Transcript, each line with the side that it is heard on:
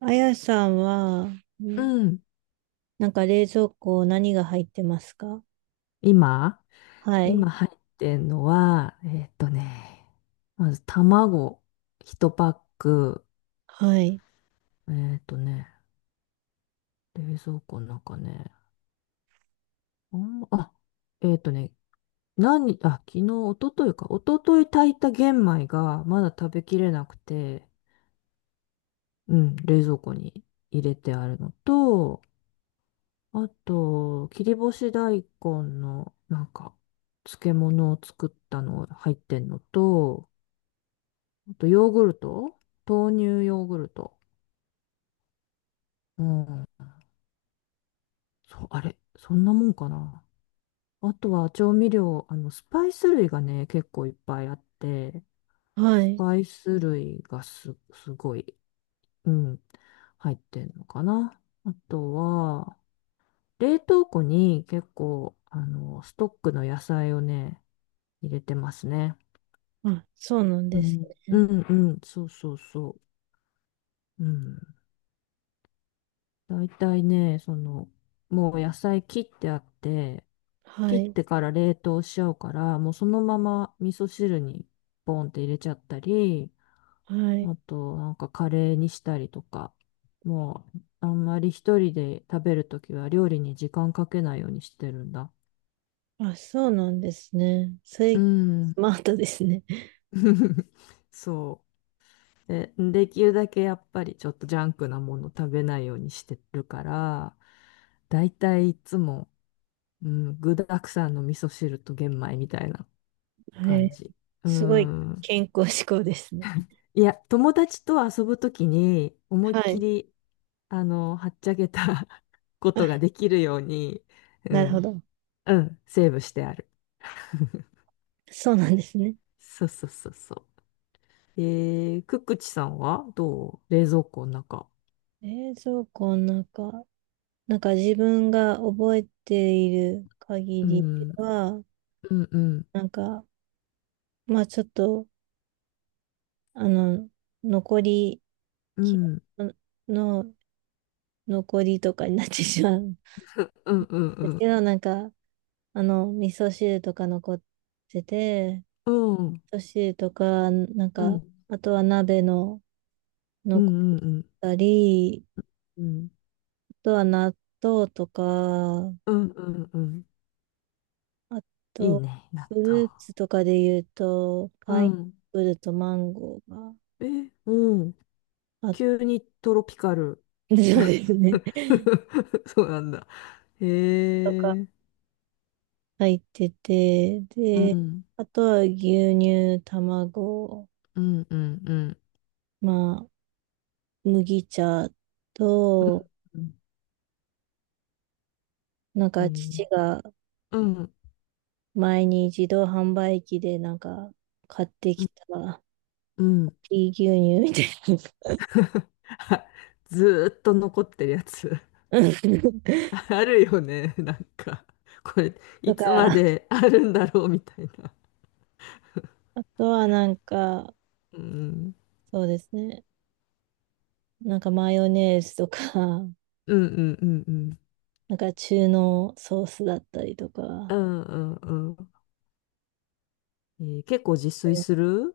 right: あやさんは、
left: う
right: ん
left: ん。
right: なんか冷蔵庫何が入ってますか？
left: 今、
right: はい。
left: 今入ってんのは、まず卵一パック、
right: はい。
left: えっとね、冷蔵庫の中ね、あんま、あ、えっとね、昨日、一昨日か、一昨日炊いた玄米がまだ食べきれなくて、うん、冷蔵庫に入れてあるのと、あと、切り干し大根の、なんか、漬物を作ったの入ってんのと、あとヨーグルト豆乳ヨーグルト。うん。そう、あれ、そんなもんかな。あとは調味料、スパイス類がね、結構いっぱいあって、
right: は
left: ス
right: い。
left: パイス類がす、すごい、うん、入ってんのかな。あとは、冷凍庫に結構、ストックの野菜をね、入れてますね。
right: あ、そうなん
left: う
right: です
left: ん、う
right: ね。
left: ん、うん、そうそうそう。うん。大体ね、その、もう野菜切ってあって、
right: は
left: 切っ
right: い。
left: てから冷凍しちゃうから、もうそのまま味噌汁にポンって入れちゃったり、
right: はい。
left: あとなんかカレーにしたりとか、もうあんまり一人で食べるときは料理に時間かけないようにしてるんだ。
right: あ、そうなんですね。それ、
left: う
right: ス
left: ん。
right: マートですね。
left: そう。で、できるだけやっぱりちょっとジャンクなもの食べないようにしてるから、だいたいいつもうん、具沢山の味噌汁と玄米みたいな
right: は
left: 感
right: い。
left: じ。う
right: すごい
left: ん。
right: 健康志向ですね。
left: いや、友達と遊ぶときに思いっ
right: は
left: き
right: い。
left: り、はっちゃけた こと
right: あ、
left: ができるように、う
right: なるほ
left: ん、
right: ど。
left: うん、セーブしてある。
right: そうなんですね。
left: そうそうそうそう。くっくちさんはどう冷蔵庫の中。
right: 冷蔵庫の中、なんか自分が覚えている限
left: う
right: りで
left: ん、う
right: は、
left: ん、うん、
right: なんか、まあちょっと、あの、残り
left: う
right: 気
left: ん、
right: の残りとかになってしまうん
left: うん、うん、う
right: です
left: ん、
right: けど、なんか、あの、味噌汁とか残ってて、
left: うん、
right: 味噌汁とか、なん
left: うん、う
right: か、
left: ん、
right: あとは鍋の
left: う
right: 残っ
left: ん、うん、
right: たり、
left: うん、
right: あとは納豆とか、
left: うん、うん、
right: あ
left: いい
right: と、
left: ね、納
right: フル
left: 豆。
right: ーツとかで言うと、
left: う
right: パイナッ
left: ん。
right: プルとマンゴーが
left: え、うん。
right: あっ
left: 急にトロピカル。
right: てですね。
left: そうなんだ。
right: とか
left: へえ。
right: 入ってて、
left: う
right: で、
left: ん。
right: あとは牛乳、卵、
left: うん、うん、うん。
right: まあ、麦茶
left: う
right: と、
left: ん、うん。
right: なん
left: う
right: か父
left: ん、
right: が
left: うん。
right: 前に自動販売機でなんか買って
left: う
right: き
left: ん
right: た
left: うん、
right: ピー牛乳みたい
left: あずーっと残ってるやつ。
right: なうん
left: あるよね。なんか、これ、い
right: とか、
left: つまであるんだろうみたいな。
right: あとはなんか、
left: うん。
right: そうですね。なんかマヨネーズとか、
left: うん、うん、うん、うん。
right: なんか中濃ソースだったりと
left: う
right: か、
left: ん、うん、うん。えー結構自炊する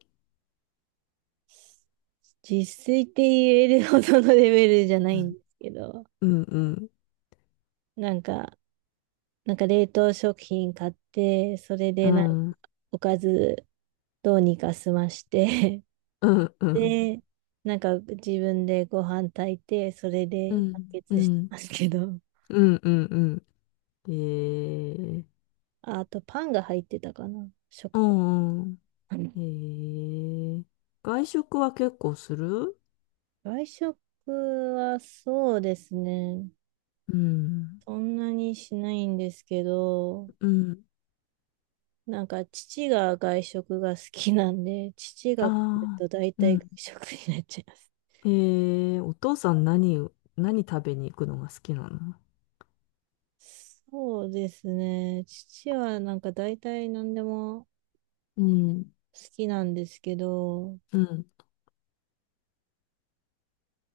right: 実炊って言えるほどのレベルじゃな
left: う
right: いんで
left: ん、
right: すけど、
left: うん、うん。
right: なんかなんか冷凍食品買って、それ
left: う
right: でなんか
left: ん、
right: おかずどうにか済まして
left: うん、う ん。
right: で、なんか自分でご飯炊いて、それ
left: う
right: で完
left: ん、う
right: 結してま
left: ん。
right: すけど。
left: うんうんうん。ええ、
right: あ、あとパンが入ってたかな。
left: う
right: 食
left: んうん。
right: パン。
left: ええ、外食は結構する
right: 外食はそうですね。
left: うん。
right: そんなにしないんですけど、
left: うん。
right: なんか父が外食が好きなんで、父
left: あ
right: が来る
left: あ、
right: と大
left: う
right: 体外
left: ん。
right: 食になっちゃいます。
left: ええ、お父さん何、何食べに行くのが好きなの？
right: そうですね。父はなんか大体何でも
left: うん。
right: 好きなんですけど、
left: うん。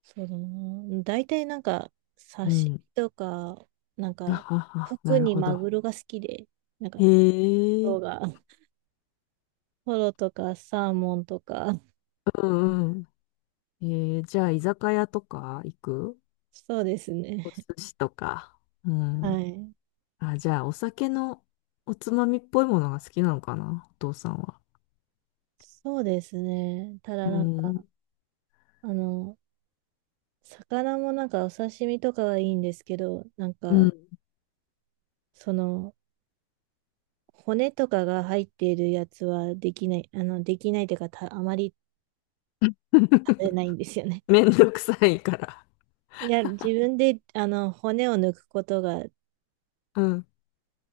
right: そうだな。大体なんか刺
left: う
right: 身
left: ん。
right: とか、なん
left: あ
right: か
left: はは、
right: 特
left: なる
right: に
left: ほ
right: マ
left: ど。
right: グロが好きで、なんか
left: へ
right: トロ
left: え、
right: が、トロとかサーモンとか、
left: うんうん。ええ、じゃあ居酒屋とか行く、
right: そうですね。
left: お寿司とか。う
right: は
left: ん。
right: い。
left: あ、じゃあ、お酒のおつまみっぽいものが好きなのかな、お父さんは。
right: そうですね。ただ
left: う
right: なんか、
left: ん。
right: あの、魚もなんかお刺身とかはいいんですけど、なん
left: う
right: か、
left: ん。
right: その、骨とかが入っているやつはできない、あの、できないというか、あまり食べないんですよね。
left: めん どくさいから。
right: いや、自分で、あの、骨を抜くことが
left: うん。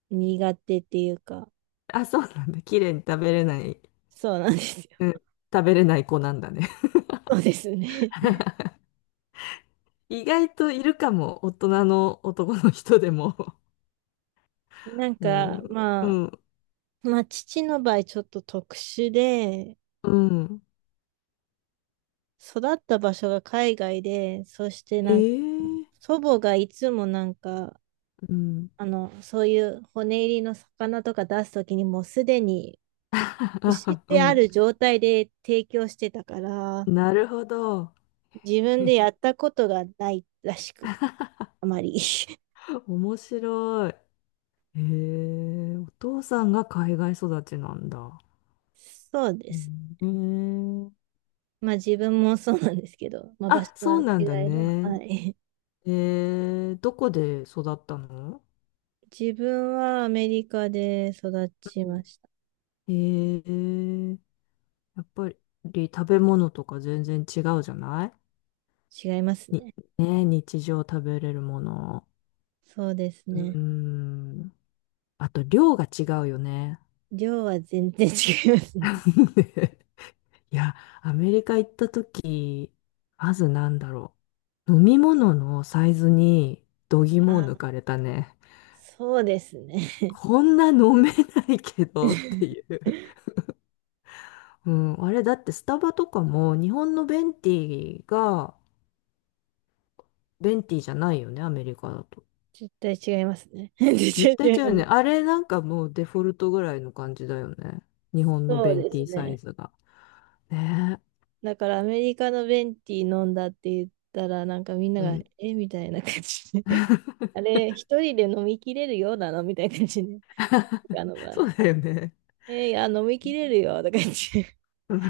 right: 苦手っていうか、
left: あ、そうなんだ。綺麗に食べれない。
right: そうなんですよ。
left: う ん。食べれない子なんだね。
right: そうですね。
left: 意外といるかも。大人の男の人でも。
right: なん
left: う
right: か、
left: ん。う
right: まあ、
left: ん。
right: まあ、父の場合、ちょっと特殊で、
left: うん。
right: 育った場所が海外で、そして
left: へ
right: なんか、
left: え。
right: 祖母がいつもなんか、
left: うん。
right: あの、そういう骨入りの魚とか出すときにもうすでに し
left: あ、う
right: てあ
left: ん。
right: る状態で提供してたから、
left: なるほど。
right: 自分で やったことがないらしく、あまり。
left: 面白い。へえ。お父さんが海外育ちなんだ。
right: そうです。
left: うん。え、
right: まあ自分もそうなんですけど、まあ場
left: あ、
right: 所
left: そ
right: は
left: う
right: 違
left: なんだ
right: えど、は
left: ね。
right: い。
left: どこで育ったの？
right: 自分はアメリカで育ち
left: う
right: ま
left: ん、
right: した。
left: えー、やっぱり食べ物とか全然違うじゃない、
right: 違います
left: に、
right: ね。
left: ね、日常食べれるもの。
right: そうです
left: う
right: ね。
left: ーん。あと量が違うよね。
right: 量は全然違いますね。
left: いや、アメリカ行った時、まずなんだろう。飲み物のサイズに度肝を抜
right: あ、
left: かれたね。
right: そうですね。
left: こんな飲めないけどっていう。うん、あれだってスタバとかも日本のベンティが、ベンティじゃないよね、アメリカだと。
right: 絶対違いますね。
left: 絶
right: 絶
left: 対
right: 対違い
left: 違
right: ま
left: うよね。
right: す。
left: あれなんかもうデフォルトぐらいの感じだよね。日本の
right: そう
left: ベン
right: で
left: テ
right: す
left: ィサイ
right: ね。
left: ズが。ね
right: だからアメリカのベンティー飲んだって言ったら、なんかみんな
left: え。う
right: が、
left: ん。
right: えみたいな感じで。あれ、一人で飲みきれるようなのみたいな感じで。あの場合。
left: そうだよね。
right: いや、飲みきれるよとか言って。好
left: う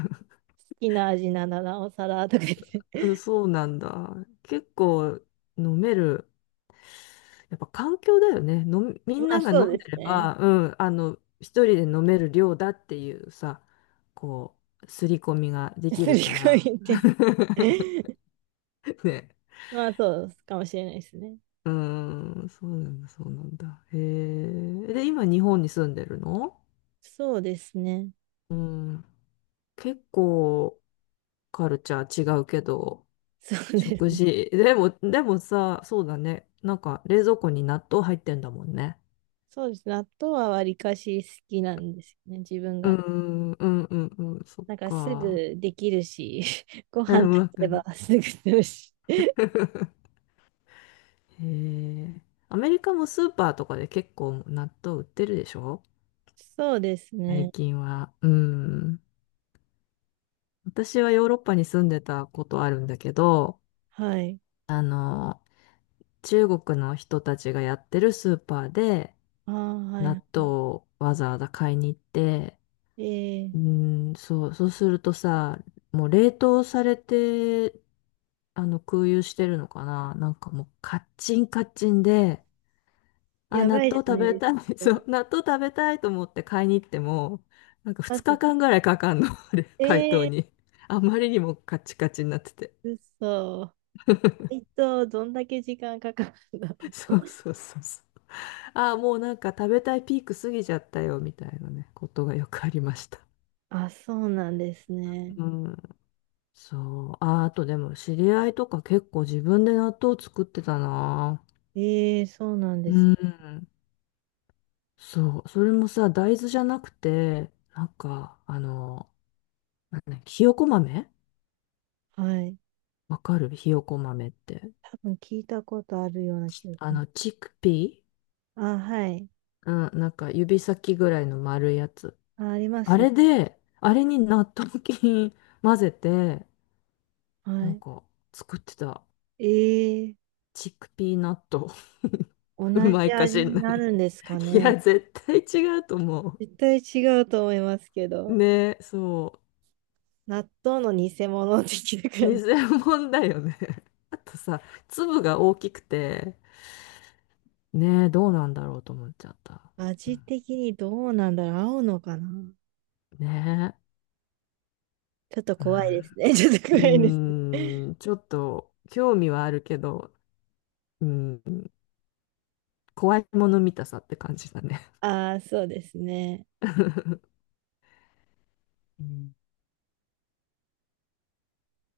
right: きな味ならなおさらとか言っ
left: ん、
right: て。
left: そうなんだ。結構飲める。やっぱ環境だよね。みん
right: まあ
left: なが
right: そう
left: 飲ん
right: です
left: でれ
right: ね。
left: ば、うん、一人で飲める量だっていうさ、こう、刷り込みができ
right: す
left: る
right: り
left: から。
right: 込みて。
left: ね。
right: まあそうかもしれないですね。
left: うーん、そうなんだ、そうなんだ。へえ。で、今日本に住んでるの？
right: そうですね。
left: うん。結構カルチャー違うけど、
right: そうです
left: 食
right: ね。
left: 事。でも、でもさ、そうだね。なんか冷蔵庫に納豆入ってんだもんね。
right: そうですね。納豆はわりかし好きなんですよね。自分
left: うー
right: が。
left: ん、うん、うん、うん、そっ
right: なんかす
left: か。
right: ぐできるし、ご
left: う
right: 飯
left: ん、
right: 炊
left: わか
right: けば
left: る。
right: すぐするし。
left: へえ。アメリカもスーパーとかで結構納豆売ってるでしょ、
right: そうです
left: 最
right: ね。
left: 近は。うん。私はヨーロッパに住んでたことあるんだけど、
right: はい。
left: 中国の人たちがやってるスーパーで
right: ああ、は
left: 納
right: いは
left: 豆をわざわざ買いに行って、
right: い。ええ、
left: うーん、そう、そうするとさ、もう冷凍されて、空輸してるのかな、なんかもうカッチンカッチンで、あ、
right: や
left: 納
right: ば
left: 豆
right: いじゃ
left: 食
right: ない
left: べ
right: です
left: たい、そ
right: か。
left: う、納豆食べたいと思って買いに行っても、なんか
right: ま
left: 2
right: ず、
left: 日間ぐらいかかんの、あれ、解凍
right: ええ
left: に。あまりにもカチカチになってて。
right: ー、嘘。配当どんだけ時間かかるんだろう。
left: そうそうそうそう。ああ、もうなんか食べたいピーク過ぎちゃったよ、みたいなね、ことがよくありました。
right: あ、そうなんですね。
left: うん。そう。あ、あとでも知り合いとか結構自分で納豆作ってたな。
right: ええ、そうなん
left: う
right: です。
left: ん。そう。それもさ、大豆じゃなくて、なんか、なんだっけひよこ豆、
right: はい。
left: わかるひよこ豆って。
right: 多分聞いたことあるような気がします。
left: チックピー
right: あ、はい。
left: うん、なんか指先ぐらいの丸いやつ。
right: あ、ありま
left: あ
right: すね。
left: れで、あれに納豆菌混ぜて、
right: は
left: なん
right: い。
left: か作ってた。
right: ええ、
left: チックピーナット。
right: 同
left: うま
right: じ
left: いか
right: 味
left: しん
right: に
left: ない。
right: なるんですか
left: い
right: ね。
left: や、絶対違うと思
right: 絶対違うと思いますけ
left: う。
right: ど、
left: ね、そ
right: 納豆の偽物的な
left: う。
right: 感じ。
left: 偽物だよね。あとさ、粒が大きくて、ね、どうなんだろうと思っちゃった。うん
right: 味的にどうなんだろう、合うのかな？
left: ね、
right: ちょっと
left: う
right: 怖いです
left: ん。
right: ね。ちょっと
left: う
right: 怖いですね。
left: ーん、ちょっと興味はあるけど、うん、怖いもの見たさって感じだね。
right: ああ、そうですね。
left: うん